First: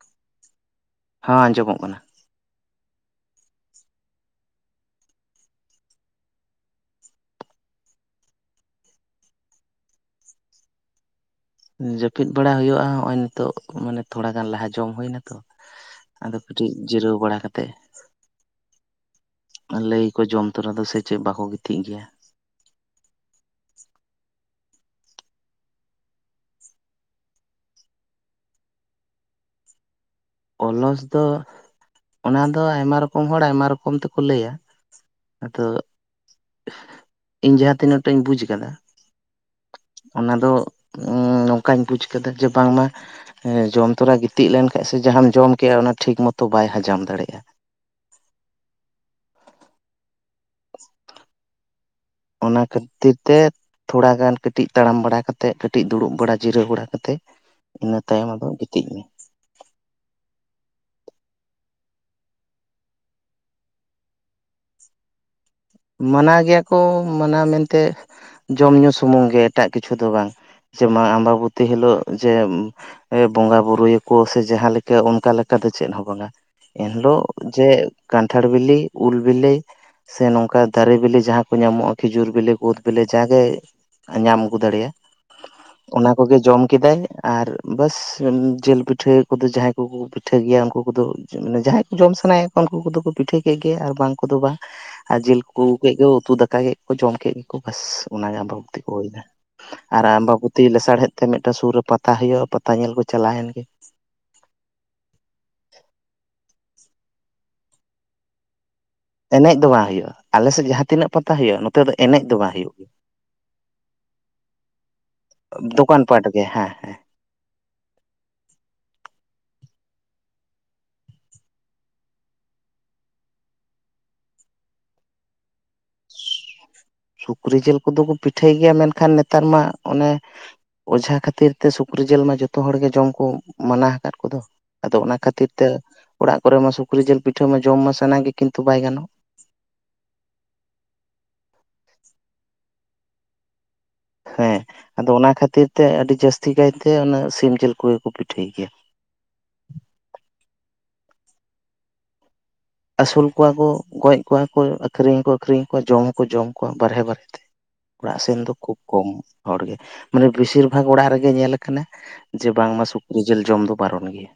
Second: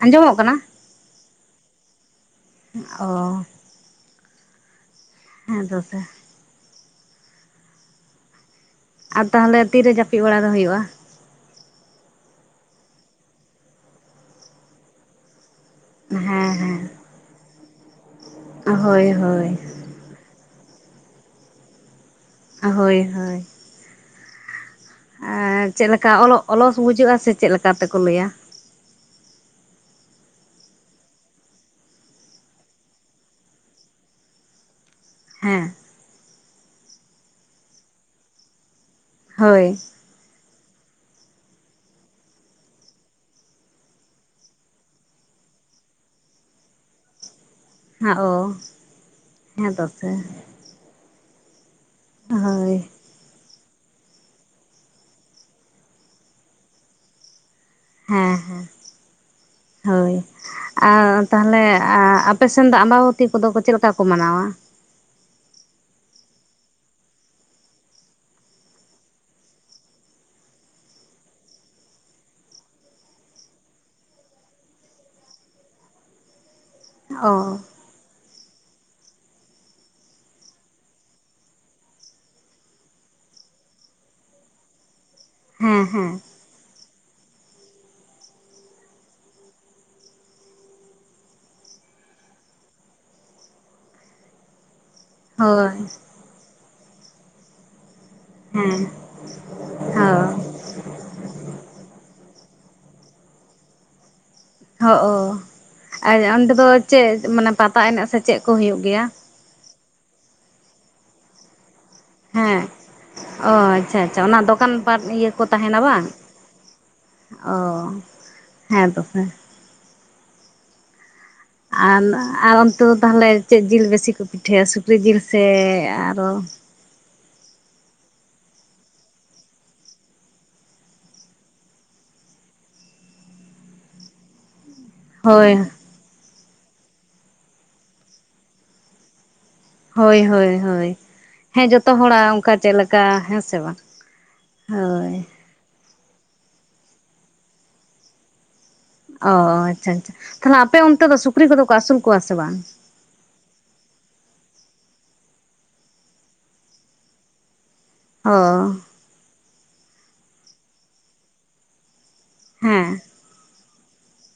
ᱟᱸᱡᱚᱢᱚᱜ ᱠᱟᱱᱟ ᱦᱮᱸ ᱟᱸᱡᱚᱢᱚᱜ ᱠᱟᱱᱟ ᱚ ᱦᱮᱸ ᱛᱚᱵᱮ ᱟᱨ ᱛᱟᱦᱚᱞᱮ ᱛᱤᱨᱮ ᱡᱟᱹᱯᱤᱫ ᱵᱟᱲᱟ ᱫᱚ ᱦᱩᱭᱩᱜ-ᱟ ᱡᱟᱹᱯᱤᱫ ᱵᱟᱲᱟ ᱦᱩᱭᱩᱜ-ᱟ ᱱᱚᱜ-ᱚᱭ ᱱᱤᱛᱚᱜ ᱢᱟᱱᱮ ᱛᱷᱚᱲᱟ ᱜᱟᱱ ᱞᱟᱦᱟ ᱡᱚᱢ ᱦᱩᱭ ᱱᱟᱛᱚ ᱟᱫᱚ ᱦᱮᱸ ᱠᱟᱹᱴᱤᱡ ᱦᱮᱸ ᱡᱤᱨᱟᱹᱣ ᱵᱟᱲᱟ ᱠᱟᱛᱮᱫ ᱦᱳᱭ ᱦᱳᱭ ᱞᱟᱹᱭ ᱟᱠᱚ ᱡᱚᱢ ᱛᱚᱨᱟ ᱫᱚ ᱥᱮ ᱪᱮᱫ ᱵᱟᱠᱚ ᱜᱤᱛᱤᱡ ᱜᱮᱭᱟ ᱦᱳᱭ ᱦᱳᱭ ᱪᱮᱫᱞᱮᱠᱟ ᱚᱞᱚᱜ ᱚᱞᱚᱥ ᱵᱩᱡᱩᱜ-ᱟ ᱥᱮ ᱪᱮᱫ ᱞᱮᱠᱟ ᱛᱮᱠᱚ ᱞᱟᱹᱭᱟ ᱚᱞᱚᱥ ᱫᱚ ᱚᱱᱟ ᱫᱚ ᱟᱭᱢᱟ ᱨᱚᱠᱚᱢ ᱦᱚᱲ ᱟᱭᱢᱟ ᱨᱚᱠᱚᱢ ᱛᱮᱠᱚ ᱞᱟᱹᱭᱟ ᱦᱮᱸ ᱟᱫᱚ ᱤᱧ ᱡᱟᱦᱟᱸ ᱛᱤᱱᱟᱹᱜ ᱴᱟᱜ ᱤᱧ ᱵᱩᱡᱽ ᱠᱟᱫᱟ ᱦᱳᱭ ᱚᱱᱟ ᱫᱚ ᱱᱚᱝᱠᱟᱧ ᱵᱩᱡ ᱠᱮᱫᱟ ᱡᱮ ᱵᱟᱝᱢᱟ ᱡᱚᱢ ᱛᱚᱨᱟ ᱜᱤᱛᱤᱡ ᱞᱮᱱᱠᱷᱟᱡ ᱥᱮ ᱥᱮ ᱡᱟᱦᱟᱢ ᱡᱚᱢ ᱠᱮᱫ-ᱟ ᱚᱱᱟ ᱴᱷᱤᱠ ᱢᱚᱛᱚ ᱵᱟᱭ ᱦᱟᱡᱟᱢ ᱫᱟᱲᱮᱭᱟᱜ-ᱟ᱾ ᱦᱮᱸ ᱚ ᱦᱮᱸ ᱫᱟᱠᱟ ᱚᱱᱟ ᱦᱳᱭ ᱠᱷᱟᱹᱛᱤᱨ ᱛᱮ ᱛᱷᱚᱲᱟ ᱜᱟᱱ ᱠᱟᱴᱤᱡ ᱛᱟᱲᱟᱢ ᱵᱟᱲᱟ ᱠᱟᱛᱮᱫ ᱠᱟᱹᱴᱤᱡ ᱫᱩᱲᱩᱵ ᱵᱟᱲᱟ ᱡᱤᱨᱟᱹᱣ ᱵᱟᱲᱟ ᱠᱟᱛᱮᱫ ᱤᱱᱟᱹ ᱛᱟᱭᱚᱢ ᱦᱮᱸ ᱟᱫᱚ ᱦᱮᱸ ᱜᱤᱛᱤᱡ ᱢᱮ ᱦᱳᱭ ᱟᱨ ᱛᱟᱦᱚᱞᱮ ᱟᱯᱮᱥᱮᱫ ᱫᱚ ᱟᱢᱵᱟᱵᱚᱛᱤ ᱠᱚᱫᱚ ᱪᱮᱫᱠᱟ ᱠᱚ ᱢᱟᱱᱟᱣᱟ ᱢᱟᱱᱟᱣ ᱜᱮᱭᱟ ᱠᱚ ᱢᱟᱱᱟᱣ ᱢᱮᱱᱛᱮ ᱡᱚᱢ ᱧᱩ ᱥᱩᱢᱩᱝ ᱜᱮ ᱮᱴᱟᱜ ᱠᱤᱪᱷᱩ ᱫᱚ ᱵᱟᱝ ᱡᱮᱢᱚᱱ ᱟᱢᱵᱟᱵᱚᱛᱤ ᱦᱤᱞᱚᱜ ᱡᱮ ᱵᱚᱸᱜᱟ ᱵᱩᱨᱩᱭᱟᱠᱚ ᱥᱮ ᱡᱟᱦᱟᱸ ᱞᱮᱠᱟ ᱚᱱᱠᱟ ᱞᱮᱠᱟ ᱫᱚ ᱪᱮᱫ ᱦᱚᱸ ᱵᱟᱝ-ᱟ ᱮᱱᱦᱤᱞᱚᱜ ᱚ ᱡᱮ ᱠᱟᱱᱴᱷᱟᱲ ᱵᱤᱞᱤ ᱩᱞ ᱵᱤᱞᱤ ᱥᱮ ᱱᱚᱝᱠᱟ ᱚᱱᱠᱟ ᱫᱟᱨᱮ ᱵᱤᱞᱤ ᱡᱟᱦᱟᱸ ᱠᱚ ᱧᱟᱢᱚᱜ-ᱟ ᱠᱷᱤᱡᱩᱨ ᱵᱤᱞᱤ ᱠᱳᱫᱽ ᱵᱤᱞᱤ ᱡᱟᱜᱮ ᱧᱟᱢ ᱟᱹᱜᱩ ᱫᱟᱲᱮᱭᱟᱜ-ᱟ ᱦᱮᱸ ᱚᱱᱟ ᱦᱮᱸ ᱠᱚᱜᱮ ᱡᱚᱢ ᱠᱮᱫᱟᱭ ᱟᱨ ᱵᱟᱥ ᱡᱤᱞ ᱯᱤᱴᱷᱟᱹ ᱠᱚᱫᱚ ᱡᱟᱦᱟᱸᱭ ᱠᱚᱠᱚ ᱯᱤᱴᱷᱟᱹ ᱜᱮᱭᱟ ᱩᱱᱠᱩ ᱠᱚᱫᱚ ᱡᱟᱦᱟᱸᱭ ᱡᱚᱢ ᱥᱟᱱᱟᱭᱮᱫ ᱠᱚᱣᱟ ᱩᱱᱠᱩ ᱠᱚᱫᱚ ᱠᱚ ᱯᱤᱴᱷᱟᱹ ᱠᱮᱫ ᱜᱮ ᱟᱨ ᱵᱟᱝ ᱠᱚᱫᱚ ᱵᱟᱝ ᱟᱨ ᱡᱤᱞ ᱠᱚ ᱦᱳᱭ ᱟᱹᱜᱩ ᱠᱮᱫ ᱜᱮ ᱩᱛᱩ ᱫᱟᱠᱟ ᱠᱮᱫ ᱠᱚ ᱠᱚ ᱡᱚᱢ ᱠᱮᱫ ᱜᱮᱠᱚ ᱵᱟᱥ ᱚᱱᱟᱜᱮ ᱟᱢᱵᱟᱵᱚᱛᱤ ᱦᱮᱸ ᱠᱚ ᱦᱩᱭᱱᱟ᱾ ᱟᱨ ᱦᱳᱭ ᱟᱢᱵᱟᱵᱚᱛᱤ ᱞᱮᱥᱟᱲᱦᱮᱫ ᱛᱮ ᱢᱤᱫᱴᱮᱱ ᱥᱩᱨ ᱨᱮ ᱯᱟᱛᱟ ᱦᱩᱭᱩᱜ-ᱟ ᱯᱟᱛᱟ ᱧᱮᱞ ᱠᱚ ᱪᱟᱞᱟᱣ ᱮᱱ ᱜᱮ ᱦᱚᱜ-ᱚ ᱟᱨ ᱚᱸᱰᱮ ᱫᱚ ᱪᱮᱫ ᱢᱟᱱᱮ ᱯᱟᱛᱟ ᱮᱱᱮᱡ ᱥᱮ ᱪᱮᱫ ᱠᱚ ᱦᱩᱭᱩᱜ ᱜᱮᱭᱟ ᱮᱱᱮᱡ ᱫᱚ ᱵᱟᱝ ᱦᱩᱭᱩᱜ-ᱟ ᱟᱞᱮᱥᱮᱫ ᱡᱟᱦᱟᱸ ᱛᱤᱱᱟᱹᱜ ᱯᱟᱛᱟ ᱦᱩᱭᱩᱜ-ᱟ ᱱᱚᱛᱮ ᱫᱚ ᱮᱱᱮᱡ ᱫᱚ ᱵᱟᱝ ᱦᱮᱸ ᱦᱩᱭᱩᱜ ᱜᱮᱭᱟ ᱚ ᱟᱪᱪᱷᱟ ᱟᱪᱪᱷᱟ ᱚᱱᱟ ᱫᱚᱠᱟᱱ ᱯᱟᱴ ᱤᱭᱟᱹ ᱠᱚ ᱛᱟᱦᱮᱱᱟ ᱵᱟᱝ ᱫᱚᱠᱟᱱ ᱯᱟᱴ ᱦᱮᱸ ᱦᱮᱸ ᱚ ᱦᱮᱸ ᱛᱚᱵᱮ ᱟᱨ ᱟᱨ ᱚᱱᱛᱮ ᱫᱚ ᱛᱟᱦᱚᱞᱮ ᱪᱮᱫ ᱡᱤᱞ ᱵᱮᱥᱤ ᱠᱚ ᱯᱤᱴᱷᱟᱹᱭᱟ ᱥᱩᱠᱨᱤ ᱡᱤᱞ ᱥᱮ ᱟᱨᱚ ᱥᱩᱠᱨᱤ ᱡᱤᱞ ᱠᱚᱫᱚ ᱠᱚ ᱯᱤᱴᱷᱟᱹᱭ ᱜᱮᱭᱟ ᱢᱮᱱᱠᱷᱟᱱ ᱱᱮᱛᱟᱨ ᱢᱟ ᱚᱱᱮ ᱚᱡᱷᱟ ᱠᱷᱟᱹᱛᱤᱨ ᱛᱮ ᱥᱩᱠᱨᱤ ᱡᱤᱞ ᱢᱟ ᱡᱚᱛᱚ ᱦᱚᱲ ᱜᱮ ᱡᱚᱢ ᱠᱚ ᱢᱟᱱᱟ ᱟᱠᱟᱫ ᱠᱚᱫᱚ ᱟᱫᱚ ᱚᱱᱟ ᱠᱷᱟᱹᱛᱤᱨ ᱦᱳᱭ ᱛᱮ ᱚᱲᱟᱜ ᱠᱚᱨᱮ ᱢᱟ ᱥᱩᱠᱨᱤ ᱡᱤᱞ ᱯᱤᱴᱷᱟᱹ ᱢᱟ ᱡᱚᱢ ᱢᱟ ᱥᱟᱱᱟ ᱜᱮ ᱠᱤᱱᱛᱩ ᱵᱟᱭ ᱜᱟᱱᱚᱜ-ᱟ ᱦᱳᱭ ᱦᱳᱭ ᱦᱳᱭ ᱦᱮᱸ ᱡᱚᱛᱚ ᱦᱚᱲᱟᱜ ᱚᱱᱠᱟ ᱪᱮᱫ ᱞᱮᱠᱟ ᱦᱮᱸ ᱥᱮ ᱵᱟᱝ ᱦᱮᱸ ᱟᱫᱚ ᱦᱳᱭ ᱚᱱᱟ ᱠᱷᱟᱹᱛᱤᱨ ᱛᱮ ᱟᱹᱰᱤ ᱡᱟᱹᱥᱛᱤ ᱠᱟᱭᱛᱮ ᱚᱱᱟ ᱥᱤᱢ ᱡᱤᱞ ᱠᱚᱜᱮ ᱠᱚ ᱯᱤᱴᱷᱟᱹᱭ ᱜᱮᱭᱟ᱾ ᱚᱻ ᱟᱪᱪᱷᱟ ᱟᱪᱪᱷᱟ ᱛᱟᱦᱚᱞᱮ ᱟᱯᱮ ᱚᱱᱛᱮ ᱫᱚ ᱥᱩᱠᱨᱤ ᱠᱚᱫᱚ ᱠᱚ ᱟᱹᱥᱩᱞ ᱠᱚᱣᱟ ᱥᱮ ᱵᱟᱝ ᱟᱹᱥᱩᱞ ᱠᱚᱣᱟ ᱠᱚ ᱜᱚᱡ ᱠᱚᱣᱟ ᱠᱚ ᱟᱹᱠᱷᱨᱤᱧᱠᱚ ᱟᱠᱷᱨᱤᱧ ᱠᱚᱣᱟ ᱡᱚᱢ ᱦᱚᱸᱠᱚ ᱡᱚᱢ ᱠᱚᱣᱟ ᱵᱟᱨᱦᱮ ᱵᱟᱨᱦᱮ ᱛᱮ ᱚᱲᱟᱜ ᱚ ᱥᱮᱱ ᱫᱚ ᱠᱷᱩᱵ ᱠᱚᱢ ᱦᱚᱲᱜᱮ ᱢᱟᱱᱮ ᱵᱮᱥᱤᱨ ᱵᱷᱟᱜᱽ ᱚᱲᱟᱜ ᱨᱮᱜᱮ ᱧᱮᱞ ᱠᱟᱱᱟ ᱡᱮ ᱵᱟᱝᱢᱟ ᱦᱮᱸ ᱥᱩᱠᱨᱤ ᱡᱤᱞ ᱡᱚᱢ ᱫᱚ ᱵᱟᱨᱚᱱ ᱜᱮᱭᱟ᱾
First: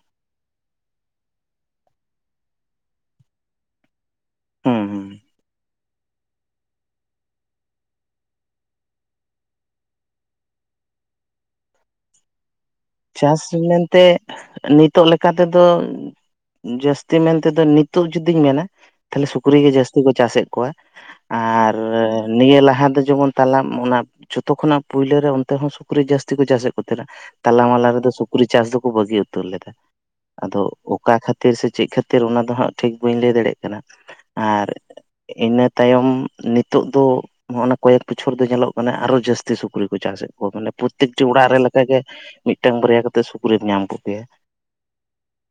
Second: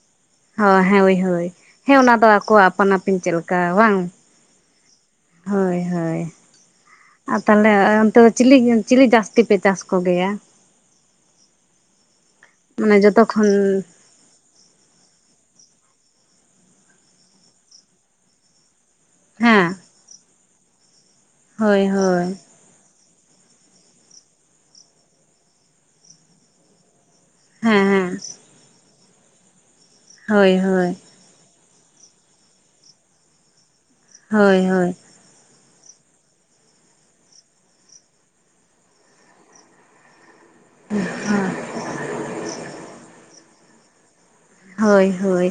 ᱦᱮ ᱦᱳᱭ ᱦᱳᱭ ᱦᱮᱸ ᱚᱱᱟ ᱫᱚ ᱟᱠᱚᱣᱟᱜ ᱟᱯᱟᱱ ᱟᱹᱯᱤᱱ ᱪᱮᱫ ᱞᱮᱠᱟ ᱵᱟᱝ ᱦᱮᱸ ᱦᱮᱸ ᱦᱳᱭ ᱦᱳᱭ ᱟᱨ ᱛᱟᱦᱚᱞᱮ ᱚᱱᱛᱮ ᱪᱤᱞᱤ ᱪᱤᱞᱤ ᱡᱟᱹᱥᱛᱤ ᱯᱮ ᱪᱟᱥ ᱠᱚᱜᱮᱭᱟ [inaudible] ᱪᱟᱥ ᱠᱷᱚᱱ ᱢᱮᱱᱛᱮ ᱱᱤᱛᱚᱜ ᱞᱮᱠᱟ ᱛᱮᱫᱚ ᱡᱟᱹᱥᱛᱤ ᱢᱮᱱ ᱛᱮᱫᱚ ᱱᱤᱛᱚᱜ ᱡᱩᱫᱤᱧ ᱢᱮᱱᱟ ᱛᱟᱦᱚᱞᱮ ᱥᱩᱠᱨᱤ ᱦᱮᱸ ᱜᱮ ᱡᱟᱹᱥᱛᱤ ᱠᱚ ᱪᱟᱥᱮᱫ ᱠᱚᱣᱟ, ᱟᱨ ᱦᱳᱭ ᱦᱳᱭ ᱱᱤᱭᱟᱹ ᱞᱟᱦᱟ ᱫᱚ ᱡᱮᱢᱚᱱ ᱛᱟᱞᱟ ᱚᱱᱟ ᱡᱚᱛᱚ ᱠᱷᱚᱱᱟᱜ ᱯᱳᱭᱞᱳ ᱨᱮ ᱚᱱᱛᱮ ᱦᱚᱸ ᱥᱩᱠᱨᱤ ᱡᱟᱹᱥᱛᱤ ᱠᱚ ᱪᱟᱥᱮᱫ ᱠᱚ ᱛᱟᱦᱮᱱᱟ ᱛᱟᱞᱟ ᱦᱮᱸ ᱢᱟᱞᱟ ᱦᱮᱸ ᱨᱮᱫᱚ ᱥᱩᱠᱨᱤ ᱪᱟᱥ ᱫᱚᱠᱚ ᱵᱟᱹᱜᱤ ᱩᱛᱟᱹᱨ ᱞᱮᱫᱟ ᱦᱳᱭ ᱟᱫᱚ ᱦᱳᱭ ᱚᱠᱟ ᱠᱷᱟ ᱠᱷᱟᱹᱛᱤᱨ ᱥᱮ ᱪᱮᱫ ᱠᱷᱟᱹᱛᱤᱨ ᱚᱱᱟ ᱫᱚ ᱦᱟᱸᱜ ᱴᱷᱤᱠ ᱵᱟᱹᱧ ᱞᱟᱹᱭ ᱫᱟᱲᱮᱭᱟᱜ ᱠᱟᱱᱟ ᱦᱳᱭ ᱟᱨ ᱦᱳᱭ ᱤᱱᱟᱹ ᱛᱟᱭᱚᱢ ᱱᱤᱛᱚᱜ ᱫᱚ ᱱᱚᱜᱼ ᱱᱟ ᱠᱚᱭᱮᱠ ᱵᱚᱪᱷᱚᱨ ᱫᱚ ᱧᱮᱞᱚᱜ ᱠᱟᱱᱟ ᱟᱨᱚ ᱡᱟᱹᱥᱛᱤ ᱥᱩᱠᱨᱤ ᱠᱚ ᱪᱟᱥᱮᱫ ᱢᱟᱱᱮ ᱯᱨᱚᱛᱮᱠᱴᱤ ᱚᱲᱟᱜ ᱨᱮ ᱞᱮᱠᱟᱜ ᱜᱮ ᱢᱤᱫᱴᱟᱝ ᱵᱟᱨᱭᱟ ᱠᱟ ᱠᱟᱛᱮ ᱥᱩᱠᱨᱤᱢ ᱧᱟᱢ ᱠᱚᱜᱮᱭᱟ ᱦᱳᱭ ᱦᱳᱭ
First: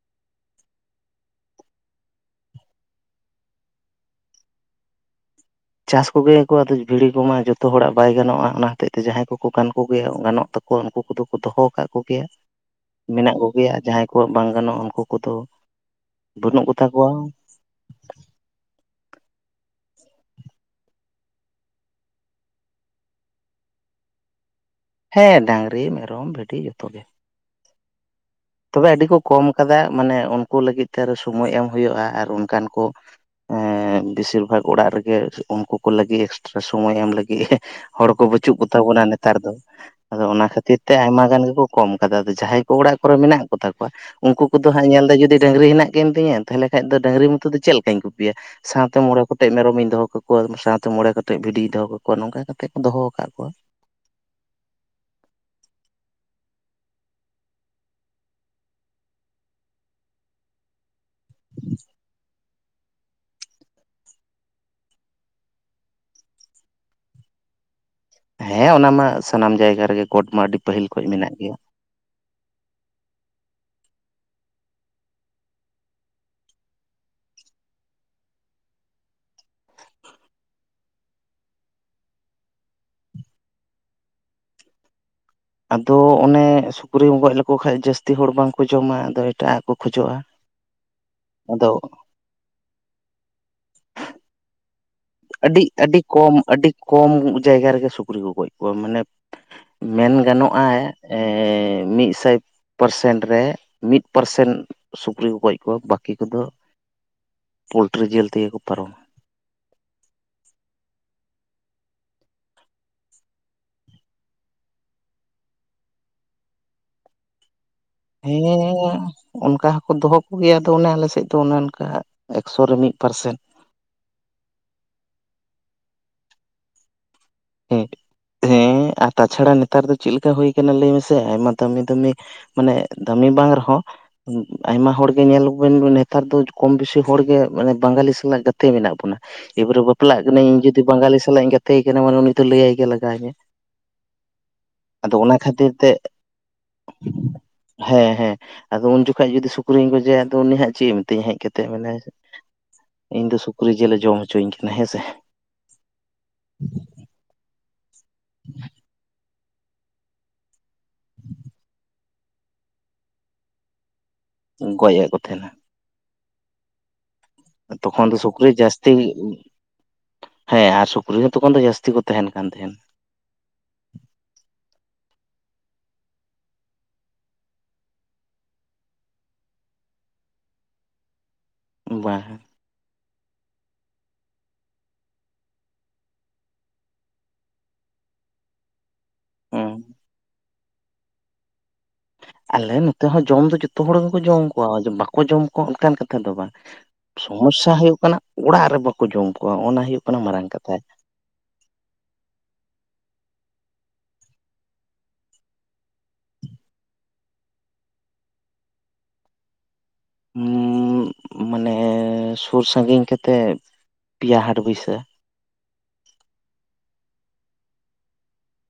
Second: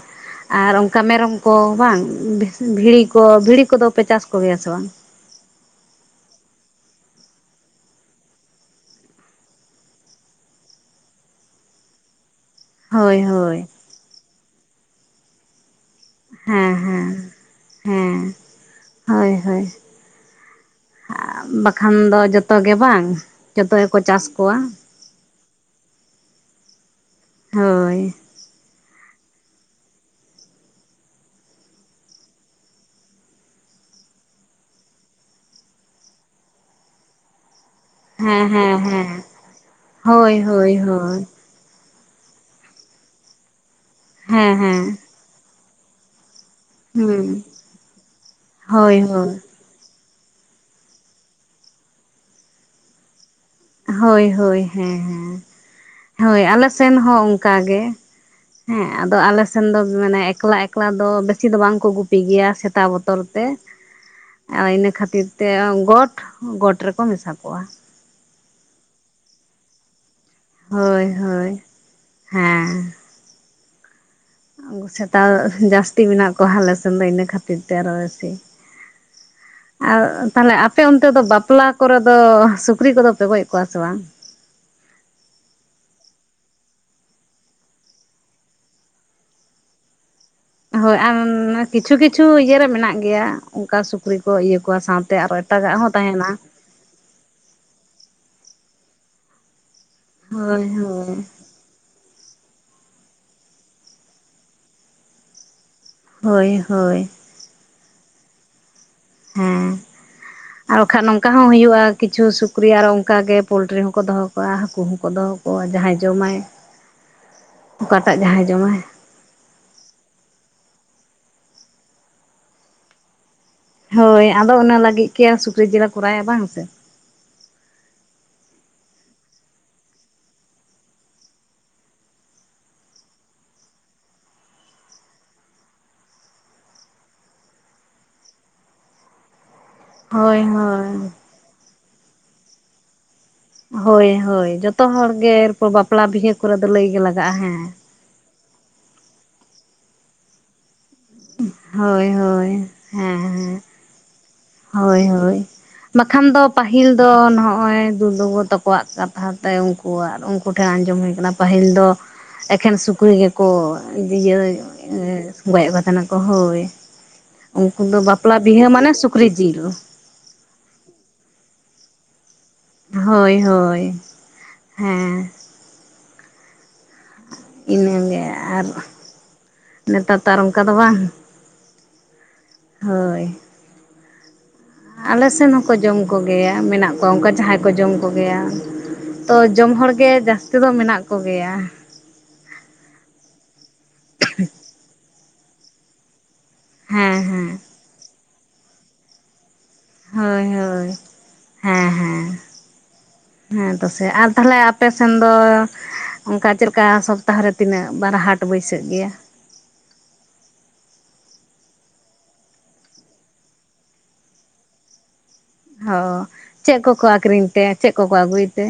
ᱟᱨ ᱚᱱᱠᱟ ᱢᱮᱨᱚᱢ ᱠᱚ ᱵᱟᱝ ᱵᱷᱤᱲᱤ ᱠᱚ ᱵᱷᱤᱲᱤ ᱠᱚᱫᱚᱯᱮ ᱪᱟᱥ ᱠᱚᱜᱮᱭᱟ ᱥᱮ ᱵᱟᱝ ᱪᱟᱥ ᱠᱚᱜᱮᱭᱟᱠᱚ ᱟᱫᱚ ᱵᱷᱤᱲᱤ ᱠᱚᱢᱟ ᱡᱚᱛᱚ ᱦᱚᱲᱟᱜ ᱵᱟᱭ ᱜᱟᱱᱚᱜ-ᱟ ᱚᱱᱟ ᱦᱚᱛᱮᱡ ᱛᱮ ᱡᱟᱦᱟᱸᱭ ᱠᱚᱠᱚ ᱜᱟᱱ ᱠᱚᱜᱮᱭᱟ ᱜᱟᱱᱚᱜ ᱛᱟᱠᱚᱣᱟ ᱩᱱᱠᱩ ᱠᱚᱫᱚ ᱠᱚ ᱫᱚᱦᱚ ᱟᱠᱟᱫ ᱠᱚᱜᱮᱭᱟ ᱦᱳᱭ ᱢᱮᱱᱟᱜ ᱦᱳᱭ ᱠᱚᱜᱮᱭᱟ ᱡᱟᱦᱟᱸᱭ ᱠᱚᱣᱟᱜ ᱵᱟᱝ ᱜᱟᱱᱚᱜ-ᱟ ᱩᱱᱠᱩ ᱠᱚᱫᱚ ᱵᱟᱹᱱᱩᱜ ᱦᱮᱸ ᱠᱚᱛᱟ ᱦᱮᱸ ᱠᱚᱣᱟ ᱦᱮᱸ ᱦᱳᱭ ᱦᱳᱭ ᱵᱟᱠᱷᱟᱱ ᱫᱚ ᱡᱚᱛᱚ ᱜᱮ ᱵᱟᱝ ᱡᱚᱛᱚ ᱜᱮᱠᱚ ᱪᱟᱥ ᱠᱚᱣᱟ ᱦᱮᱸ ᱰᱟᱝᱨᱤ ᱢᱮᱨᱚᱢ ᱵᱷᱤᱰᱤ ᱡᱚᱛᱚ ᱜᱮ ᱦᱳᱭ ᱛᱚᱵᱮ ᱟᱹᱰᱤ ᱠᱚ ᱠᱚᱢ ᱠᱟᱫᱟ ᱢᱟᱱᱮ ᱩᱱᱠᱩ ᱞᱟᱹᱜᱤᱫ ᱛᱮᱚ ᱥᱳᱚᱢᱚᱭ ᱮᱢ ᱦᱩᱭᱩᱜᱭᱜ-ᱟ ᱟᱨ ᱚᱱᱠᱟᱱ ᱠᱚ ᱮᱸ ᱵᱮᱥᱤᱨ ᱵᱷᱟᱜ ᱚᱲᱟᱜ ᱨᱮᱜᱮ ᱩᱱᱠᱩ ᱠᱚ ᱞᱟᱹᱜᱤᱫ ᱮᱠᱥᱴᱨᱟ ᱥᱚᱢᱚᱭ ᱮᱢ ᱞᱟᱹᱜᱤᱫ ᱦᱚᱲ ᱠᱚ ᱦᱮᱸ ᱵᱟᱹᱪᱩᱜ ᱦᱮᱸ ᱠᱚᱛᱟ ᱵᱚᱱᱟ ᱦᱮᱸ ᱱᱮᱛᱟᱨ ᱫᱚ ᱟᱫᱚ ᱦᱳᱭ ᱚᱱᱟ ᱦᱳᱭ ᱠᱷᱟᱹᱛᱤᱨ ᱛᱮ ᱦᱳᱭ ᱟᱭᱢᱟ ᱜᱟᱱ ᱜᱮᱠᱚ ᱠᱚᱢ ᱠᱟᱫᱟ ᱟᱫᱚ ᱡᱟᱦᱟᱸᱭ ᱠᱚ ᱚᱲᱟᱜ ᱠᱚᱨᱮ ᱢᱮᱱᱟᱜ ᱠᱚᱛᱟ ᱠᱚᱣᱟ ᱩᱱᱠᱩ ᱦᱮᱸ ᱠᱚᱫᱚ ᱦᱮᱸ ᱦᱟᱸᱜ ᱧᱮᱞ ᱮᱫᱟ ᱡᱩᱫᱤ ᱰᱟᱹᱝᱨᱤ ᱦᱮᱱᱟᱜ ᱠᱤᱱ ᱛᱤᱧᱟᱹ ᱛᱟᱦᱚᱞᱮ ᱠᱷᱟᱱ ᱫᱚ ᱦᱩᱸ ᱰᱟᱝᱨᱤ ᱢᱚᱛᱚ ᱫᱚ ᱪᱮᱫ ᱞᱮᱠᱟᱧ ᱠᱩᱯᱤᱭᱟ ᱦᱳᱭ ᱥᱟᱶᱛᱮ ᱢᱚᱬᱮ ᱦᱳᱭ ᱠᱚᱴᱮᱡ ᱢᱮᱨᱚᱢᱤᱧ ᱫᱚᱦᱚ ᱠᱟ ᱠᱚᱣᱟ ᱥᱟᱶᱛᱮ ᱢᱚᱬᱮ ᱠᱟᱛᱮᱫ ᱵᱷᱤᱰᱤᱭ ᱫᱚᱦᱚ ᱠᱟᱠᱚᱣᱟ ᱱᱚᱝᱠᱟ ᱠᱟᱛᱮ ᱠᱚ ᱫᱚᱦᱚ ᱟᱠᱟᱫ ᱠᱚᱣᱟ ᱦᱳᱭ ᱦᱳᱭ ᱦᱮᱸ ᱦᱮᱸ ᱦᱳᱭ ᱟᱞᱮ ᱥᱮᱱ ᱦᱚᱸ ᱚᱱᱠᱟ ᱜᱮ ᱦᱮᱸ ᱟᱫᱚ ᱟᱞᱮᱥᱮᱱ ᱫᱚ ᱢᱟᱱᱮ ᱮᱠᱞᱟ ᱮᱠᱞᱟ ᱫᱚ ᱵᱮᱥᱤ ᱫᱚ ᱵᱟᱝᱠᱚ ᱜᱩᱯᱤ ᱜᱮᱭᱟ ᱥᱮᱛᱟ ᱵ ᱵᱚᱛᱚᱨ ᱛᱮ ᱤᱱᱟᱹ ᱠᱷᱟᱹᱛᱤᱨ ᱛᱮ ᱜᱚᱴ ᱜᱚᱴ ᱨᱮᱠᱚ ᱢᱮᱥᱟ ᱠᱚᱜ-ᱟ ᱦᱮᱸ ᱚᱱᱟ ᱢᱟ ᱥᱟᱱᱟᱢ ᱡᱟᱭᱜᱟ ᱨᱮᱜᱮ ᱠᱳᱴ ᱢᱟ ᱟᱹᱰᱤ ᱯᱟᱹᱦᱤᱞ ᱠᱷᱚᱡ ᱦᱳᱭ ᱢᱮᱱᱟᱜ ᱜᱮᱭᱟ ᱦᱳᱭ ᱦᱮᱸ ᱩᱱᱠᱩ ᱥᱮᱛᱟ ᱡᱟᱹᱥᱛᱤ ᱢᱮᱱᱟᱜ ᱠᱚᱣᱟ ᱟᱞᱮᱥᱮᱱ ᱫᱚ ᱤᱱᱟᱹ ᱠᱷᱟᱹᱛᱤᱨ ᱛᱮ ᱟᱨᱚ ᱵᱮᱥᱤ [unintelligible] ᱟᱨ ᱛᱟᱦᱞᱮ ᱟᱯᱮ ᱚᱱᱛᱮ ᱫᱚ ᱵᱟᱯᱞᱟ ᱠᱚᱨᱮ ᱫᱚ ᱥᱩᱠᱨᱤ ᱠᱚᱫᱚ ᱯᱮ ᱜᱚᱡ ᱠᱚᱣᱟ ᱥᱮ ᱵᱟᱝ ᱟᱫᱚ ᱚᱱᱮ ᱥᱩᱠᱨᱤᱢ ᱜᱚᱡ ᱞᱮᱠᱚ ᱠᱷᱟᱱ ᱡᱟᱹᱥᱛᱤ ᱦᱚᱲ ᱵᱟᱝᱠᱚ ᱡᱚᱢᱟ ᱟᱫᱚ ᱮᱴᱟᱜ-ᱟᱜ ᱠᱚ ᱠᱷᱚᱡᱚᱜ-ᱟ ᱦᱳᱭ ᱟᱨ ᱠᱤᱪᱷᱩ ᱠᱤᱪᱷᱩ ᱤᱭᱟᱹᱮ ᱨᱮ ᱢᱮᱱᱟᱜ ᱜᱮᱭᱟ ᱚᱱᱠᱟ ᱥᱩᱠᱨᱤ ᱠᱚ ᱤᱭᱟᱹ ᱠᱚᱣᱟ ᱥᱟᱶᱛᱮ ᱟᱨᱚ ᱟᱹᱰᱤ ᱮᱴᱟᱜᱟᱜ ᱦᱚᱸ ᱟᱹᱰᱤ ᱛᱟᱦᱮᱱᱟ ᱠᱚᱢ ᱟᱹᱰᱤ ᱠᱚᱢ ᱡᱟᱭᱜᱟ ᱨᱮᱜᱮ ᱥᱩᱠᱨᱤ ᱠᱚ ᱜᱚᱡᱽ ᱠᱚᱣᱟ ᱢᱟᱱᱮ ᱢᱮᱱ ᱜᱟᱱᱚᱜ-ᱟ ᱦᱳᱭ ᱦᱳᱭ ᱢᱤᱫᱥᱟᱭ ᱯᱟᱨᱥᱮᱱ ᱨᱮ ᱢᱤᱫ ᱯᱟᱨᱥᱮᱱ ᱥᱩᱠᱨᱤ ᱠᱚ ᱜᱚᱡ ᱠᱚᱣᱟ ᱵᱟᱹᱠᱤ ᱠᱚᱫᱚ ᱦᱳᱭ ᱦᱳᱭ ᱯᱳᱞᱴᱨᱤ ᱡᱤᱞ ᱛᱮᱜᱮ ᱠᱚ ᱯᱟᱨᱚᱢᱟ ᱦᱮᱸ ᱟᱨ ᱵᱟᱠᱷᱟᱱ ᱱᱚᱝᱠᱟ ᱦᱚᱸ ᱦᱩᱭᱩᱜ-ᱟ ᱠᱤᱪᱷᱩ ᱥᱩᱠᱨᱤ ᱟᱨᱚ ᱚᱱᱠᱟᱟᱜ ᱜᱮ ᱯᱳᱞᱴᱨᱤ ᱦᱚᱸᱠᱚ ᱫᱚᱦᱚ ᱠᱟᱜ-ᱟ ᱦᱟᱹᱠᱩ ᱦᱚᱸᱠᱚ ᱫᱚᱦᱚ ᱠᱚᱣᱟ ᱚ ᱡᱟᱦᱟᱸᱭ ᱡᱚᱢᱟᱭ ᱚᱠᱟᱴᱟᱜ ᱡᱟᱦᱟᱸᱭ ᱡᱚᱢᱟᱭ ᱦᱮᱸ ᱚᱱᱠᱟ ᱦᱚᱸᱠᱚ ᱫᱚᱦᱚ ᱠᱚᱜᱮᱭᱟ ᱟᱫᱚ ᱚᱱᱮ ᱟᱞᱮᱥᱮᱫ ᱫᱚ ᱚᱱᱮ ᱚᱱᱠᱟ ᱮᱠᱥᱚ ᱨᱮ ᱢᱤᱫ ᱯᱟᱨᱥᱮᱱ ᱦᱳᱭ ᱟᱫᱚ ᱚᱱᱟ ᱞᱟᱹᱜᱤᱫ ᱜᱮ ᱥᱩᱠᱨᱤ ᱡᱤᱞᱮ ᱠᱚᱨᱟᱭᱟ ᱵᱟᱝ ᱥᱮ ᱦᱮᱸ [inaudible] ᱦᱮᱸ ᱟᱨ ᱛᱟᱪᱷᱟᱲᱟ ᱱᱮᱛᱟᱨ ᱫᱚ ᱪᱮᱫᱮ ᱞᱮᱠᱟ ᱦᱩᱭ ᱟᱠᱟᱱᱟ ᱞᱟᱹᱭ ᱢᱮᱥᱮ ᱟᱭᱢᱟ ᱫᱟᱹᱢᱤ ᱫᱟᱹᱢᱤ ᱢᱟᱱᱮ ᱫᱟᱹᱢᱤ ᱵᱟᱝ ᱨᱮᱦᱚᱸ ᱟᱭᱢᱟ ᱦᱚᱲᱜᱮ ᱧᱮᱞᱵᱚᱱ ᱱᱮᱛᱟᱨ ᱫᱚ ᱠᱚᱢ ᱵᱮᱥᱤ ᱦᱚᱲᱜᱮ ᱵᱟᱝᱜᱟᱞᱤ ᱥᱟᱞᱟᱜ ᱜᱟᱛᱮ ᱢᱮᱱᱟᱜ ᱵᱚᱱᱟ ᱮᱵᱟᱨᱮ ᱵᱟᱯᱞᱟᱜ ᱦᱳᱭ ᱠᱟᱹᱱᱟᱹᱧ ᱡᱩᱫᱤ ᱦᱳᱭ ᱵᱟᱝᱜᱟᱞᱤ ᱥᱟᱞᱟᱜ ᱤᱧ ᱜᱟᱛᱮᱭ ᱠᱟᱱᱟ ᱢᱟᱱᱮ ᱩᱱᱤ ᱫᱚ ᱞᱟᱹᱭᱟᱭ ᱜᱮ ᱞᱟᱜᱟᱣᱤᱧᱟ ᱦᱳᱭ ᱦᱳᱭ ᱡᱚᱛᱚ ᱦᱚᱲ ᱜᱮ ᱮᱨᱯᱚᱨ ᱛᱮ ᱵᱟᱯᱞᱟ ᱵᱤᱦᱟᱹ ᱠᱚᱨᱮ ᱫᱚ ᱞᱟᱹᱭ ᱜᱮᱮ ᱞᱟᱜᱟᱜ-ᱟ ᱦᱮᱸ ᱦᱮᱸ ᱦᱮᱸ ᱟᱫᱚ ᱩᱱ ᱡᱚᱠᱷᱚᱡ ᱡᱩᱫᱤ ᱥᱩᱠᱨᱤᱧ ᱠᱚᱡᱮᱭᱟ ᱟᱫᱚ ᱩᱱᱤ ᱦᱟᱜ ᱪᱮᱫ ᱮ ᱢᱮ ᱛᱤᱧ ᱦᱮᱡ ᱠᱟᱛᱮᱫ ᱢᱮᱱᱟ ᱦᱳᱭ ᱦᱳᱭ ᱦᱮᱸ ᱤᱧ ᱫᱚ ᱦᱮᱸ ᱥᱩᱠᱨᱤ ᱡᱤᱞᱮ ᱡᱚᱢ ᱦᱚᱪᱚ ᱦᱳᱭ ᱦᱳᱭ ᱵᱟᱠᱷᱟᱱ ᱫᱚ ᱯᱟᱹᱦᱤᱞ ᱫᱚ ᱱᱚᱜ-ᱚᱭ ᱩ ᱫᱟᱜᱩ ᱛᱟᱠᱚᱣᱟᱜ ᱠᱟᱛᱷᱟ ᱛᱮ ᱩᱱᱠᱩᱣᱟᱜ ᱩᱱᱠᱩ ᱴᱷᱮᱱ ᱟᱸᱡᱚᱢ ᱦᱩᱭ ᱟᱠᱟᱱᱟ ᱯᱟᱹᱦᱤᱞ ᱫᱚ ᱮᱠᱷᱮᱱ ᱥᱩᱠᱨᱤ ᱜᱮᱠᱚ ᱤᱭᱟᱹ ᱜᱚᱡᱮᱫ ᱠᱚ ᱛᱟᱦᱮᱱᱟ ᱜᱚᱡᱮᱫ ᱠᱚ ᱛᱟᱦᱮᱱᱟ ᱦᱳᱭ ᱩᱱᱠᱩ ᱫᱚ ᱛᱚᱠᱷᱚᱱ ᱵᱟᱯᱞᱟ ᱥᱩᱠᱨᱤ ᱵᱤᱦᱟᱹ ᱢᱟᱱᱮ ᱡᱟᱹᱥᱛᱤ ᱥᱩᱠᱨᱤ ᱡᱤᱞ ᱦᱮᱸ ᱟᱨ ᱥᱩᱠᱨᱤ ᱦᱚᱸ ᱛᱚᱠᱷᱚᱱ ᱫᱚ ᱡᱟᱹᱥᱛᱤ ᱠᱚ ᱛᱟᱦᱮᱱ ᱠᱟᱱ ᱛᱟᱦᱮᱸᱱ ᱦᱳᱭ ᱦᱳᱭ ᱦᱮᱸ ᱤᱱᱟᱹᱜᱮ ᱟᱨ ᱱᱮᱛᱟᱨ ᱛᱚ ᱟᱨ ᱚᱱᱠᱟ ᱫᱚ ᱵᱟᱝ ᱵᱟᱻᱦᱟ ᱦᱳᱭ ᱟᱞᱮ ᱥᱮᱱ ᱦᱚᱸᱠᱚ ᱡᱚᱢ ᱠᱚᱜᱮᱭᱟ ᱢᱮᱱᱟᱜ ᱠᱚᱣᱟ ᱚᱱᱠᱟ ᱡᱟᱦᱟᱸᱭ ᱠᱚ ᱡᱚᱢ ᱠᱚᱜᱮᱭᱟ ᱛᱚ ᱦᱮᱸ ᱡᱚᱢ ᱦᱚᱲᱜᱮ ᱡᱟᱹᱥᱛᱤ ᱫᱚ ᱢᱮᱱᱟᱜ ᱠᱚᱜᱮᱭᱟ ᱟᱞᱮ ᱱᱚᱛᱮ ᱦᱚᱸ ᱡᱚᱢ ᱫᱚ ᱡᱚᱛᱚ ᱦᱚᱲ ᱜᱮᱠᱚ ᱡᱚᱢ ᱠᱚᱣᱟ ᱵᱟᱠᱚ ᱡᱚᱢ ᱠᱚᱣᱟ ᱚᱱᱠᱟᱱ ᱠᱟ ᱫᱚ ᱵᱟᱝ ᱦᱮᱸ ᱦᱮᱸ ᱥᱚᱢᱚᱥᱥᱟ ᱦᱩᱭᱩᱜ ᱠᱟᱱᱟ ᱚᱲᱟᱜ ᱨᱮ ᱵᱟᱠᱚ ᱡᱚᱢ ᱠᱚᱣᱟ ᱚᱱᱟ ᱦᱩᱭᱩᱜ ᱠᱟᱱᱟ ᱦᱳᱭ ᱢᱟᱨᱟᱝ ᱠᱟᱛᱷᱟ ᱦᱳᱭ ᱦᱮᱸ ᱦᱮᱸ ᱦᱮᱸ ᱛᱚ ᱥᱮ ᱟᱨ ᱛᱟᱦᱞᱮ ᱟᱯᱮ ᱥᱮᱱ ᱫᱚ ᱚᱱᱠᱟ ᱪᱮᱫᱠᱟ ᱥᱚᱯᱛᱟᱦᱚ ᱨᱮ ᱛᱤᱱᱟᱹᱜ ᱵᱟᱨ ᱦᱟᱴ ᱵᱟᱹᱭᱥᱟᱹᱜ ᱜᱮᱭᱟ᱾ ᱩᱻ ᱢᱟᱱᱮ ᱥᱩᱨ ᱥᱟᱺᱜᱤᱧ ᱠᱟᱛᱮᱫ ᱯᱮᱭᱟ ᱦᱟᱴ ᱵᱟᱹᱭᱥᱟᱹ ᱚ ᱪᱮᱫ ᱠᱚᱠᱚ ᱟᱠᱷᱨᱤᱧ ᱛᱮ ᱪᱮᱫ ᱠᱚᱠᱚ ᱟᱹᱜᱩᱭ ᱛᱮ᱾